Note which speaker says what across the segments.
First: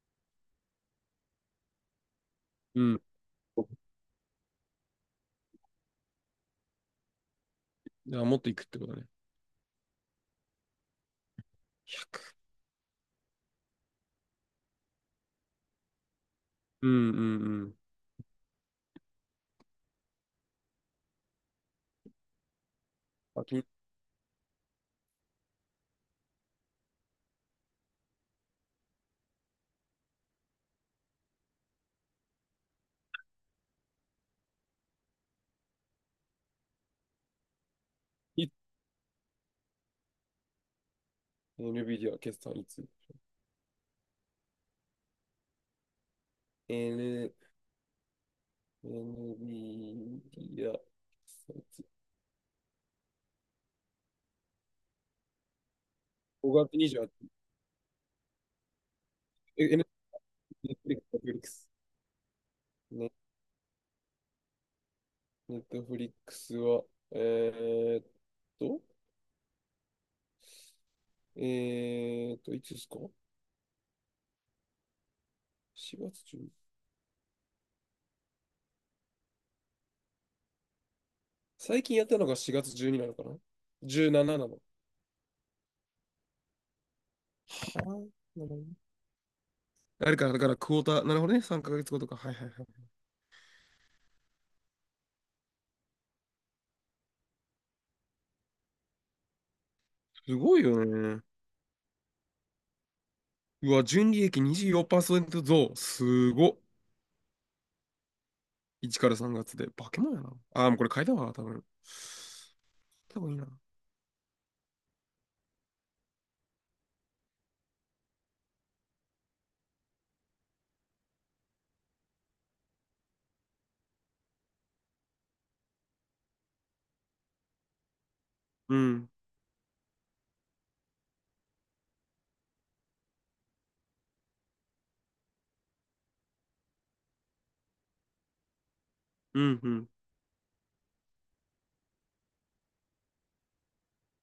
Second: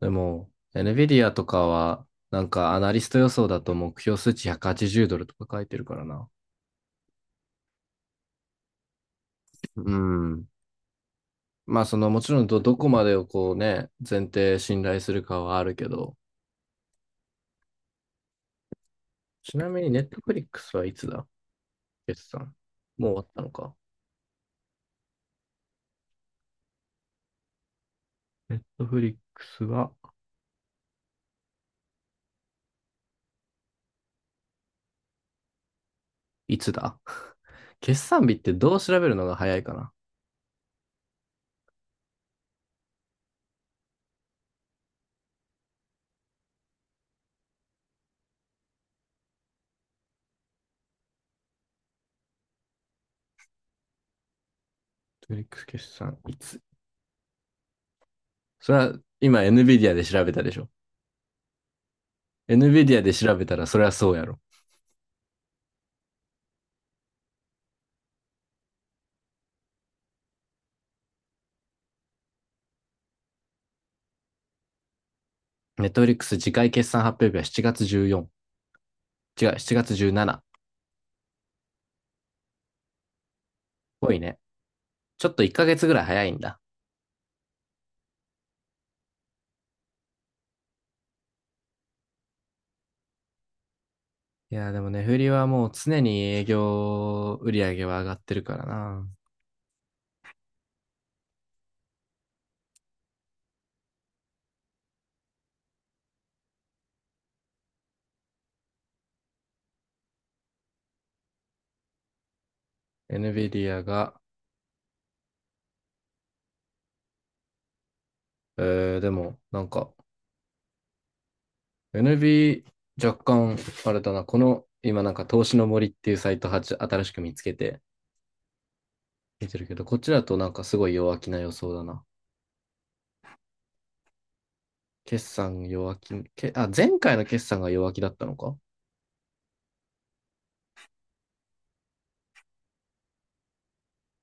Speaker 1: でも、NVIDIA とかは、なんかア
Speaker 2: う
Speaker 1: ナリ
Speaker 2: ん。
Speaker 1: スト予想だと目標数値180ドルとか書いてるからな。
Speaker 2: じゃあ、もっといくってことね。
Speaker 1: うん。まあ、その、もちろんどこまでをこうね、前提信頼するかはあるけど、
Speaker 2: うんうんうん。
Speaker 1: ちなみに Netflix はいつだ決算。もう終わった
Speaker 2: あ、
Speaker 1: の
Speaker 2: き、
Speaker 1: か。Netflix はいつだ 決算日っ
Speaker 2: い
Speaker 1: てどう調べるのが早いかな？
Speaker 2: NVIDIA 決算いつ ?N、NVIDIA 決算いつ？
Speaker 1: Netflix 決算い
Speaker 2: 5
Speaker 1: つ？
Speaker 2: 月28日。
Speaker 1: それは今
Speaker 2: え、N、
Speaker 1: NVIDIA で調べたでしょ？
Speaker 2: Netflix。
Speaker 1: NVIDIA
Speaker 2: ね、
Speaker 1: で調べたらそれはそうやろ。
Speaker 2: Netflix は、えーっと、いつですか？
Speaker 1: ネッ
Speaker 2: 4
Speaker 1: トフリッ
Speaker 2: 月
Speaker 1: クス次
Speaker 2: 10。
Speaker 1: 回決算発表日は7月14、違う、7月17。
Speaker 2: 最近やったのが4月12なのかな？
Speaker 1: 多
Speaker 2: 17
Speaker 1: い
Speaker 2: な
Speaker 1: ね。
Speaker 2: ななの。は
Speaker 1: ちょっと1ヶ月ぐらい早いんだ。
Speaker 2: あ、なるほどね。あれか、だからクォーター、なるほどね、3ヶ月後とか。はいはいはい。
Speaker 1: いやでもね、フリはもう常に営業売上は上がってるからな。
Speaker 2: すごいよね。うわ、純利益24%増。すごっ。1から3月で。化け物やな。もうこれ買いたわ、多分。多分いいな。
Speaker 1: NVIDIA が、でも、なんか、NV、若干、あれだな、この、今なんか、投資の森っていうサイトは新しく見つけて、
Speaker 2: うん。
Speaker 1: 見てるけど、こっちだとなんかすごい弱気な予想だな。決算弱気、前回の決算が弱気だったのか。
Speaker 2: うん、うん。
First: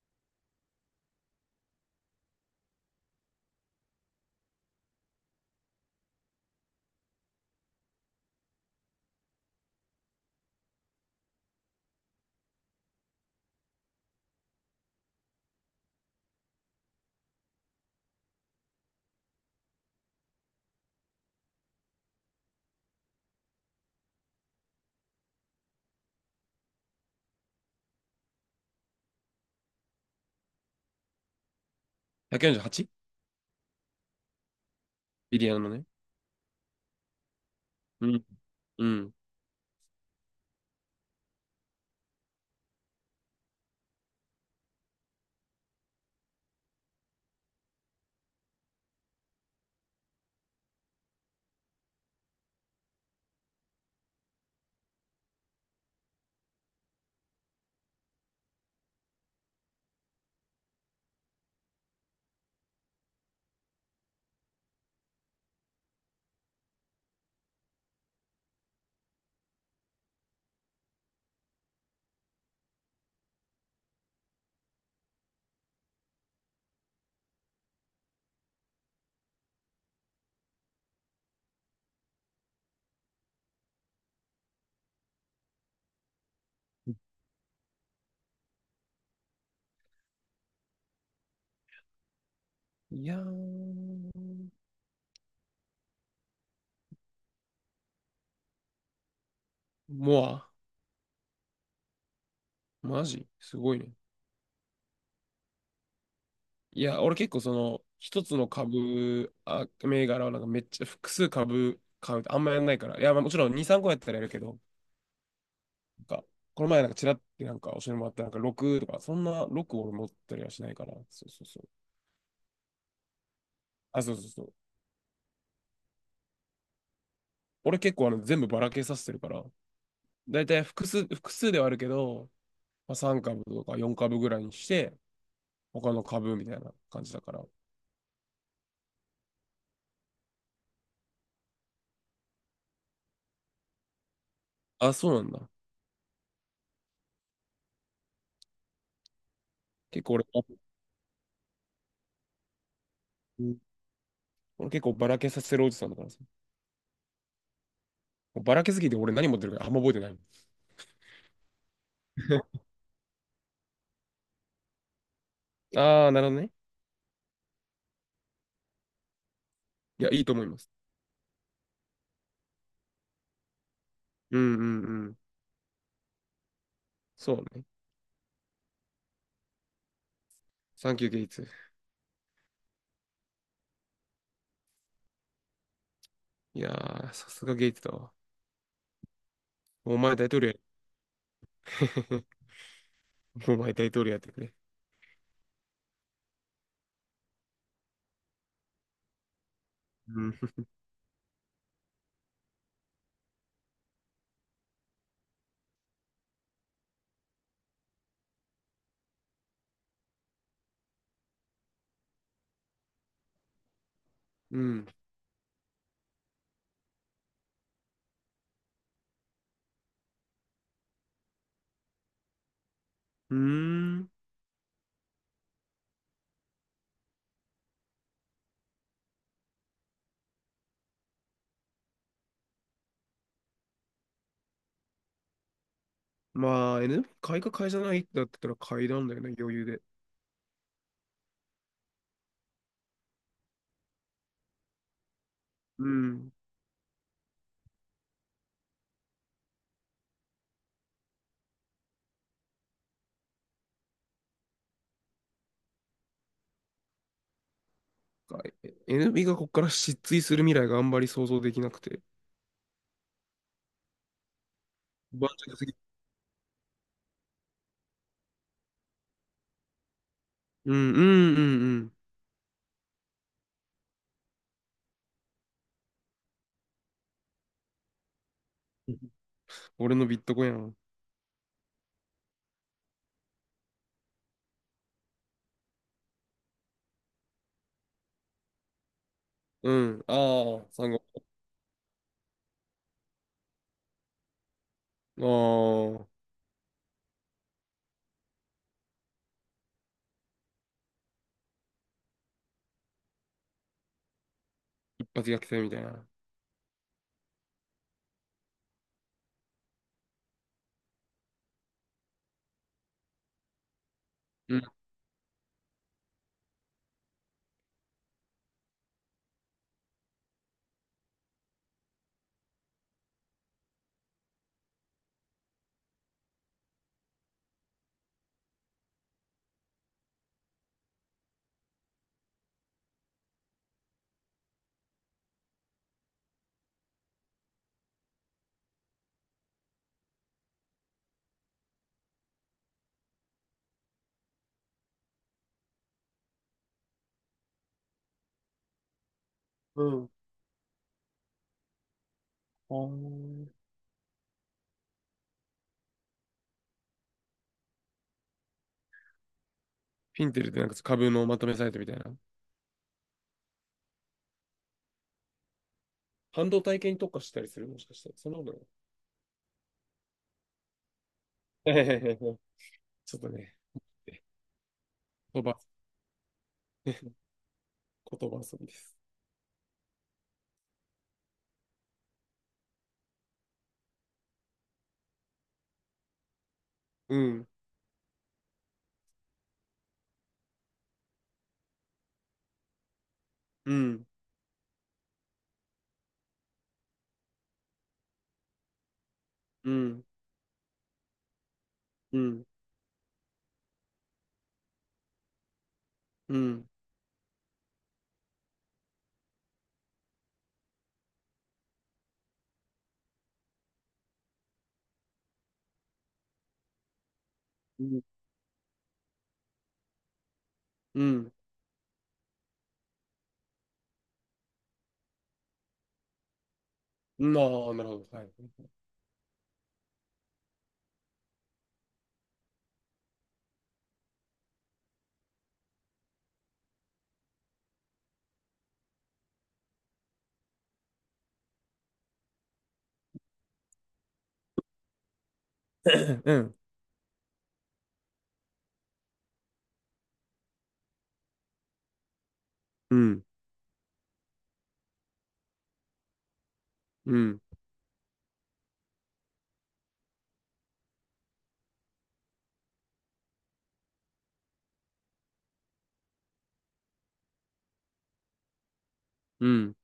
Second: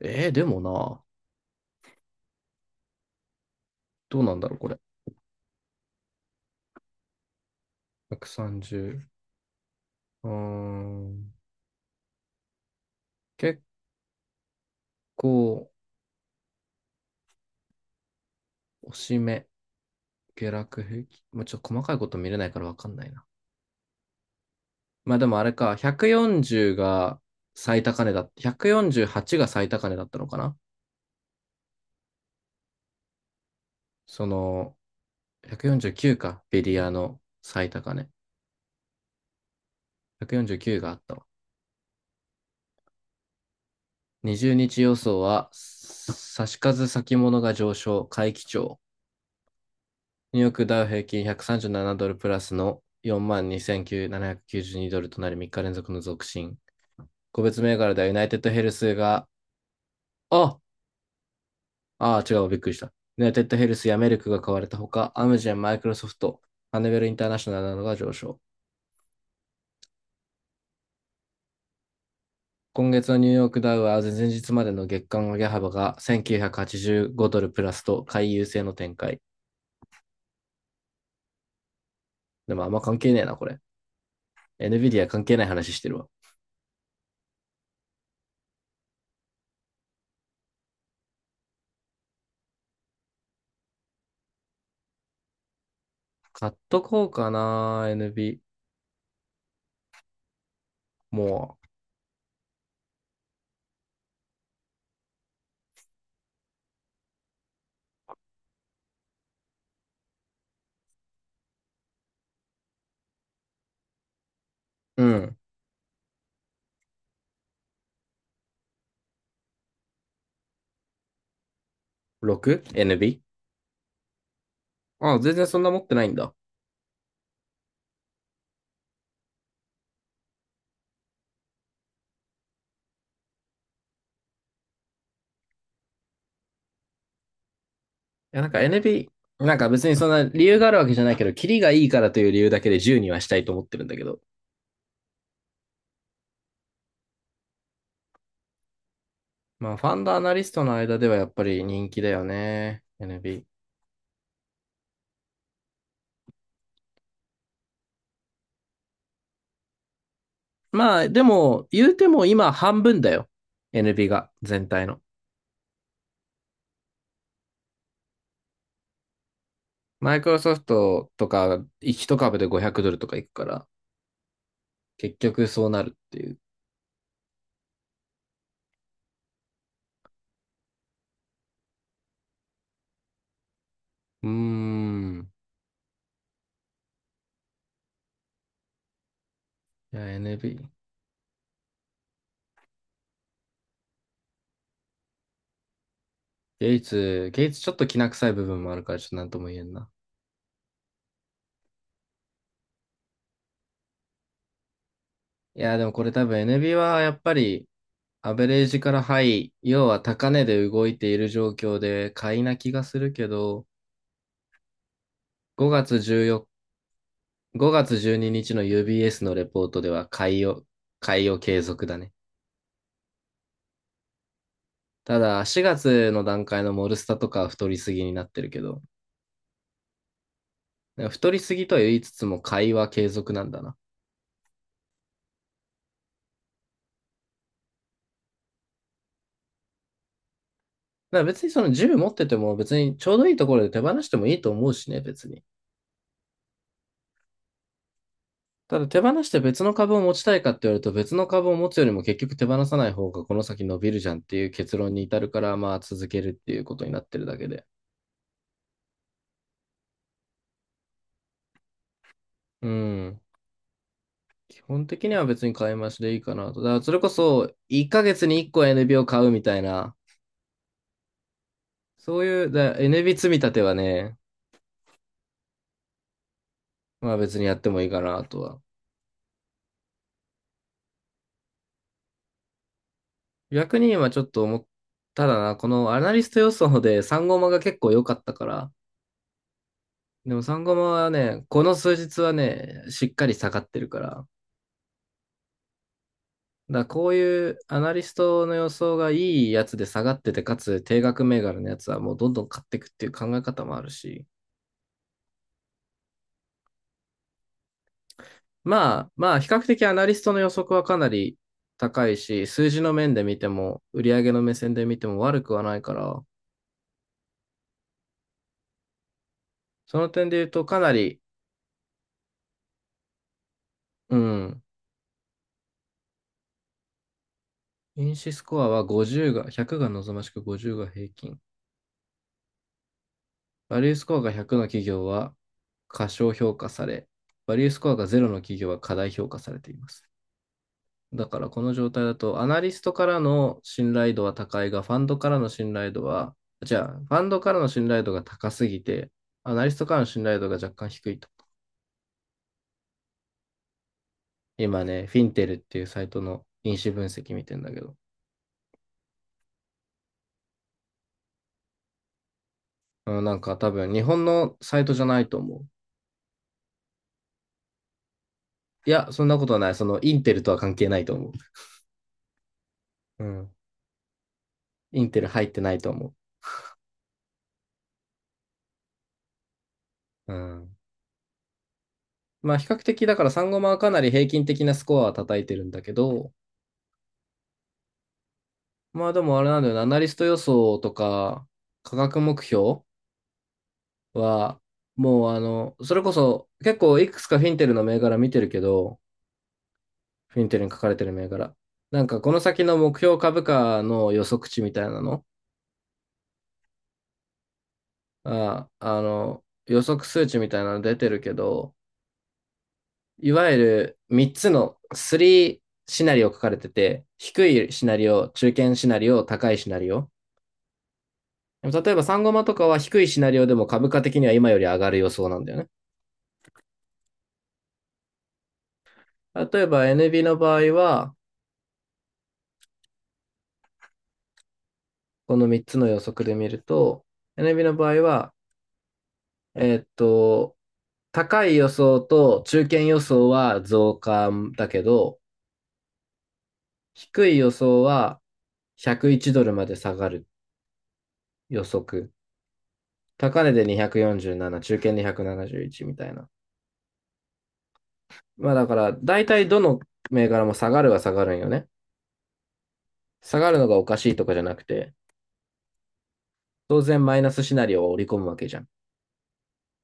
Speaker 1: でもな、どうなんだろう、これ。130。うーん。結構、押し目、下落平均。もうちょっと細かいこと見れないからわかんないな。まあでもあれか、140が最高値だっ、148が最高値だったのかな。
Speaker 2: 148？
Speaker 1: その、
Speaker 2: ビリヤードのね。
Speaker 1: 149か、ベリアの最高
Speaker 2: う
Speaker 1: 値。
Speaker 2: ん。うん。
Speaker 1: 149があったわ。20日予想は、差し数先物が上昇、回帰調。ニューヨークダウ平均137ドルプラスの42,792ドルとなり3日連続の続伸。個別銘柄ではユナイテッドヘルスが、ああ違う、びっくりした。ユナイテッドヘルスやメルクが買われたほか、アムジェン、マイクロソフト、ハネベルインターナショナルなどが上昇。今月のニューヨークダウは前々日までの月間上げ幅が1985ドルプラスと買い優勢の展開。でもあんま関係ねえな、これ。NVIDIA 関係ない話してるわ。
Speaker 2: いやー。
Speaker 1: 買っとこうかな、n a
Speaker 2: モア。
Speaker 1: も
Speaker 2: マジすごいね。いや、俺結構その、一つの株、あ、銘柄はなんかめっちゃ複数株買うってあんまやんないから。いや、まあもちろん2、3個やったらやるけど、
Speaker 1: う。うん。
Speaker 2: なんか、この前なんかちらってなんか教えてもらったなんか6とか、そんな6を俺持ったりはしないから。そうそうそう。
Speaker 1: 6?NB?
Speaker 2: あ、そうそうそう。
Speaker 1: あ、全然そんな持ってないんだ。
Speaker 2: 俺結構あの全部ばらけさせてるから、だいたい複数ではあるけど、まあ、3株とか4株ぐらいにして、他の株みたいな感じだから。
Speaker 1: いや、なんか NB、なんか別にそんな理由があるわけじゃないけど、キリがいいからという理由だけで10にはしたいと思ってるんだけど。
Speaker 2: あ、そうなんだ。
Speaker 1: まあ、ファ
Speaker 2: 結
Speaker 1: ンド
Speaker 2: 構
Speaker 1: ア
Speaker 2: 俺、
Speaker 1: ナリスト
Speaker 2: あ
Speaker 1: の間ではやっぱり人気だよね。
Speaker 2: う
Speaker 1: NB。
Speaker 2: ん。俺結構ばらけさせるおじさんだからさ。もうばらけすぎて俺何持ってるかあんま覚えてない。
Speaker 1: まあ、でも、言うても今 半分だよ。NB が、全体の。
Speaker 2: ああ、なるほどね。いや、
Speaker 1: マイ
Speaker 2: いい
Speaker 1: ク
Speaker 2: と
Speaker 1: ロ
Speaker 2: 思い
Speaker 1: ソ
Speaker 2: ま
Speaker 1: フ
Speaker 2: す。
Speaker 1: トとか、一株で500ドルとかいくから、
Speaker 2: うんうんうん。
Speaker 1: 結局そうなるっていう。
Speaker 2: そうね。サンキューゲイツ。
Speaker 1: うーん。
Speaker 2: いやー、さすがゲイツだわ。
Speaker 1: い
Speaker 2: お
Speaker 1: や、
Speaker 2: 前大統領や。
Speaker 1: NB。
Speaker 2: お前大統領やってくれ。
Speaker 1: ゲイツ、ゲイツちょっと気な臭い部分もあるから、ちょっとなんとも言えんな。
Speaker 2: うん。
Speaker 1: いや、でもこれ多分 NB はやっぱりアベレージからハイ、要は高値で動いている状況で買いな気がするけど、
Speaker 2: うん。
Speaker 1: 5月14、5月12日の UBS のレポートでは買いを継続だね。
Speaker 2: うーん。
Speaker 1: ただ4月の段階のモルスタとかは太りすぎになってるけど、太りすぎとは言いつつも買いは継続なんだな。
Speaker 2: まあ、NB 買いか買いじゃないってなってたら買いなんだよね、余裕で。
Speaker 1: だから別にその10持ってても別にちょうどいいところで手放してもいいと思うしね、別に。
Speaker 2: うん。
Speaker 1: ただ手放して別の株を持ちたいかって言われると別の株を持つよりも結局手放さない方がこの先伸びるじゃんっていう結論に至るからまあ続けるっていうことになってるだけで。
Speaker 2: 買い NB がここから失墜する未来があんまり想像できなくて。
Speaker 1: うん。基本的には
Speaker 2: 盤
Speaker 1: 別に
Speaker 2: 石す
Speaker 1: 買
Speaker 2: ぎ。
Speaker 1: い増しでいいかなと。だからそれこそ1ヶ月に1個 NB を買うみたいな、
Speaker 2: うん、うん、うん、
Speaker 1: そういうだ NB 積み立てはね、まあ別にやってもいいかなとは。
Speaker 2: うん。俺のビットコインやん。
Speaker 1: 逆に今ちょっと思っただな、このアナリスト予想で3ゴマが結構良かったから、
Speaker 2: うん。
Speaker 1: でも
Speaker 2: あ
Speaker 1: 3
Speaker 2: あ、
Speaker 1: ゴマ
Speaker 2: 産
Speaker 1: は
Speaker 2: 後。
Speaker 1: ね、この数日はね、しっかり下がってるから、
Speaker 2: ああ、
Speaker 1: だからこういうアナリストの予想がいいやつで下がってて、かつ定額銘柄のやつはもうどんどん買っていくっていう考え方もあるし、
Speaker 2: 一発逆転みたいな。
Speaker 1: まあ、まあ、比較的アナリストの予測はかなり高いし、数字の面で見ても、売上の目
Speaker 2: うん。
Speaker 1: 線で見ても悪くはないから、その点で言うとかなり、うん、因子スコアは50が、100が望ましく50が平均。バリュースコアが100の企業は過小評価され、バリュースコアが0の企業は過大評価されています。だからこの状態だと、アナリストからの信頼度は高いが、ファンドからの信頼度は、じゃあ、ファンドからの信頼度が高すぎて、アナリス
Speaker 2: う
Speaker 1: トからの
Speaker 2: ん。
Speaker 1: 信頼度が若干低いと。
Speaker 2: ああ。
Speaker 1: 今ね、フィンテルっていうサイトの因子分析見てんだけど、
Speaker 2: フィンテルってなんか株のまとめサイトみたいな。
Speaker 1: うん。なんか多分日本のサイトじゃないと思う。
Speaker 2: 半導体系に特化したりするもしかして。そんなことない。
Speaker 1: いや、そんなことはない。そのインテルとは関係ないと思
Speaker 2: ちょっ
Speaker 1: う。う
Speaker 2: と
Speaker 1: ん。
Speaker 2: ね、
Speaker 1: インテル
Speaker 2: 言
Speaker 1: 入っ
Speaker 2: 葉、
Speaker 1: てないと思
Speaker 2: 言葉遊びです。
Speaker 1: う。うん。まあ比較的だからサンゴマはかなり平均的なスコアは叩いてるんだけど、
Speaker 2: うん。
Speaker 1: まあでもあれなんだよな、アナリスト予想とか、価格目標
Speaker 2: うん。
Speaker 1: は、もうあの、それこそ結構いくつかフィンテルの銘柄見てるけど、
Speaker 2: うん。
Speaker 1: フィンテルに書かれてる銘柄。なん
Speaker 2: う
Speaker 1: かこの
Speaker 2: ん。
Speaker 1: 先の目標株価の予測値みたいなの、
Speaker 2: うん、
Speaker 1: 予測数値みたいなの出てるけど、いわゆる3つの3シナリオ書かれてて、低い
Speaker 2: う
Speaker 1: シナ
Speaker 2: ん、
Speaker 1: リオ、中堅シナリオ、高いシナリオ。
Speaker 2: うん、
Speaker 1: でも例えば3ゴマとかは低いシナリオでも株価的には今より上がる予想なんだよね。
Speaker 2: うん。ああ、なるほど。はい。
Speaker 1: 例えば NB の場合は、この3つの予測で見ると、NB の場合は、えーっと、高い予想と中堅予想は増加だけど、
Speaker 2: うん、
Speaker 1: 低い予想は101ドルまで下がる予測。
Speaker 2: うん、
Speaker 1: 高値で247、中堅で171みたいな。
Speaker 2: うん、
Speaker 1: まあだから、大体どの銘柄も下がるは下がるんよね。下がるのがおかしいとかじゃなくて、当然マイナスシナリオを織り込むわけじゃん。
Speaker 2: うん、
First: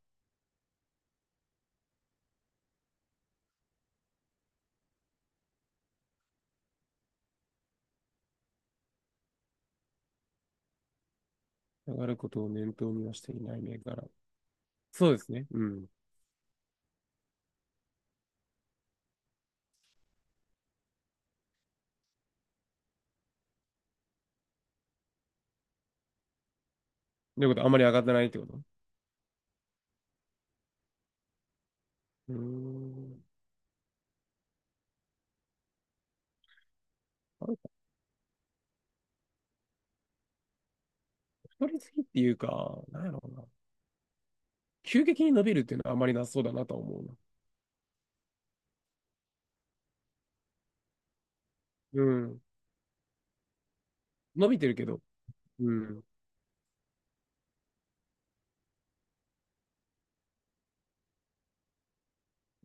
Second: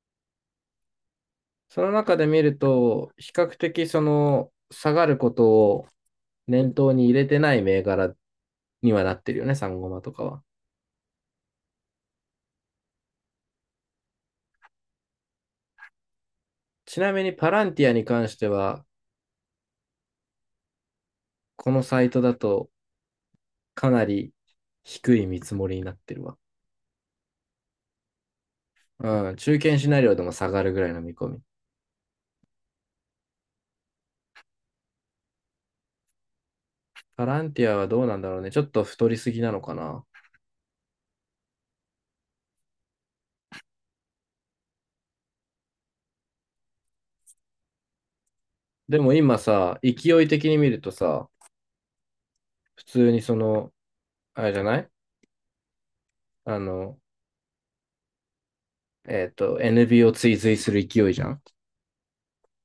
Speaker 1: その中で見ると、比較的その下がることを念頭に入れてない銘柄にはなってるよね、サンゴマとかは。
Speaker 2: 上がることを念頭にはしていない銘柄。そうですね。うん。
Speaker 1: ちなみにパランティアに関しては、このサイトだとかなり低い見積もりになってるわ。
Speaker 2: ということは、あんまり上がってないってこと？
Speaker 1: うん、中堅シナリオでも下がるぐらいの見込み。
Speaker 2: うーん。
Speaker 1: パラン
Speaker 2: なん
Speaker 1: テ
Speaker 2: か
Speaker 1: ィアはどうなんだろうね。ちょっと太りすぎなのかな。
Speaker 2: 太りすぎっていうか、なんやろうな。急激に伸びるっていうのはあまりなさそうだなとは思うな。
Speaker 1: でも今さ、勢い的に見るとさ、
Speaker 2: うん。
Speaker 1: 普通にその、あ
Speaker 2: 伸
Speaker 1: れじ
Speaker 2: び
Speaker 1: ゃ
Speaker 2: てる
Speaker 1: な
Speaker 2: け
Speaker 1: い
Speaker 2: ど、うん。
Speaker 1: あの、NB を追随する勢いじゃん。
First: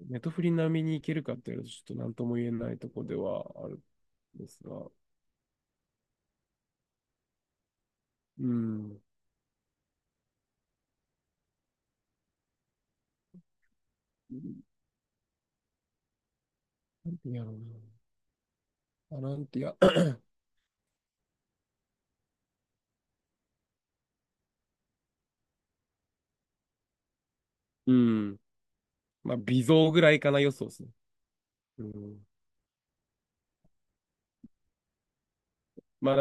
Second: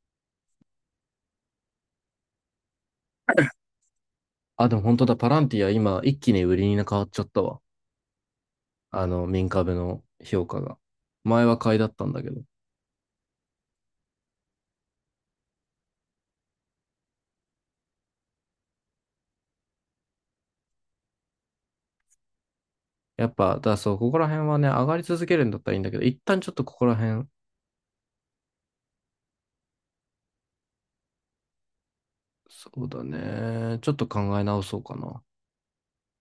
Speaker 2: ネトフリ並みにいけるかっていうと、ちょっと何とも言えないとこではあるんです
Speaker 1: あ、でも
Speaker 2: が。
Speaker 1: 本当だ、パランティア今一気に売りに変わっちゃったわ。
Speaker 2: うん。
Speaker 1: あの、民株の評価が。前は買いだったんだけど。
Speaker 2: なんてやろうな。アランティア、
Speaker 1: やっぱ、だからそう、ここら辺はね、上がり続けるんだったらいいんだけど、一旦ちょっとここら辺、
Speaker 2: うん。まあ、微増ぐらいかな予想ですね。うん。
Speaker 1: そうだね、ちょっと考え直そうかな。
Speaker 2: まあ、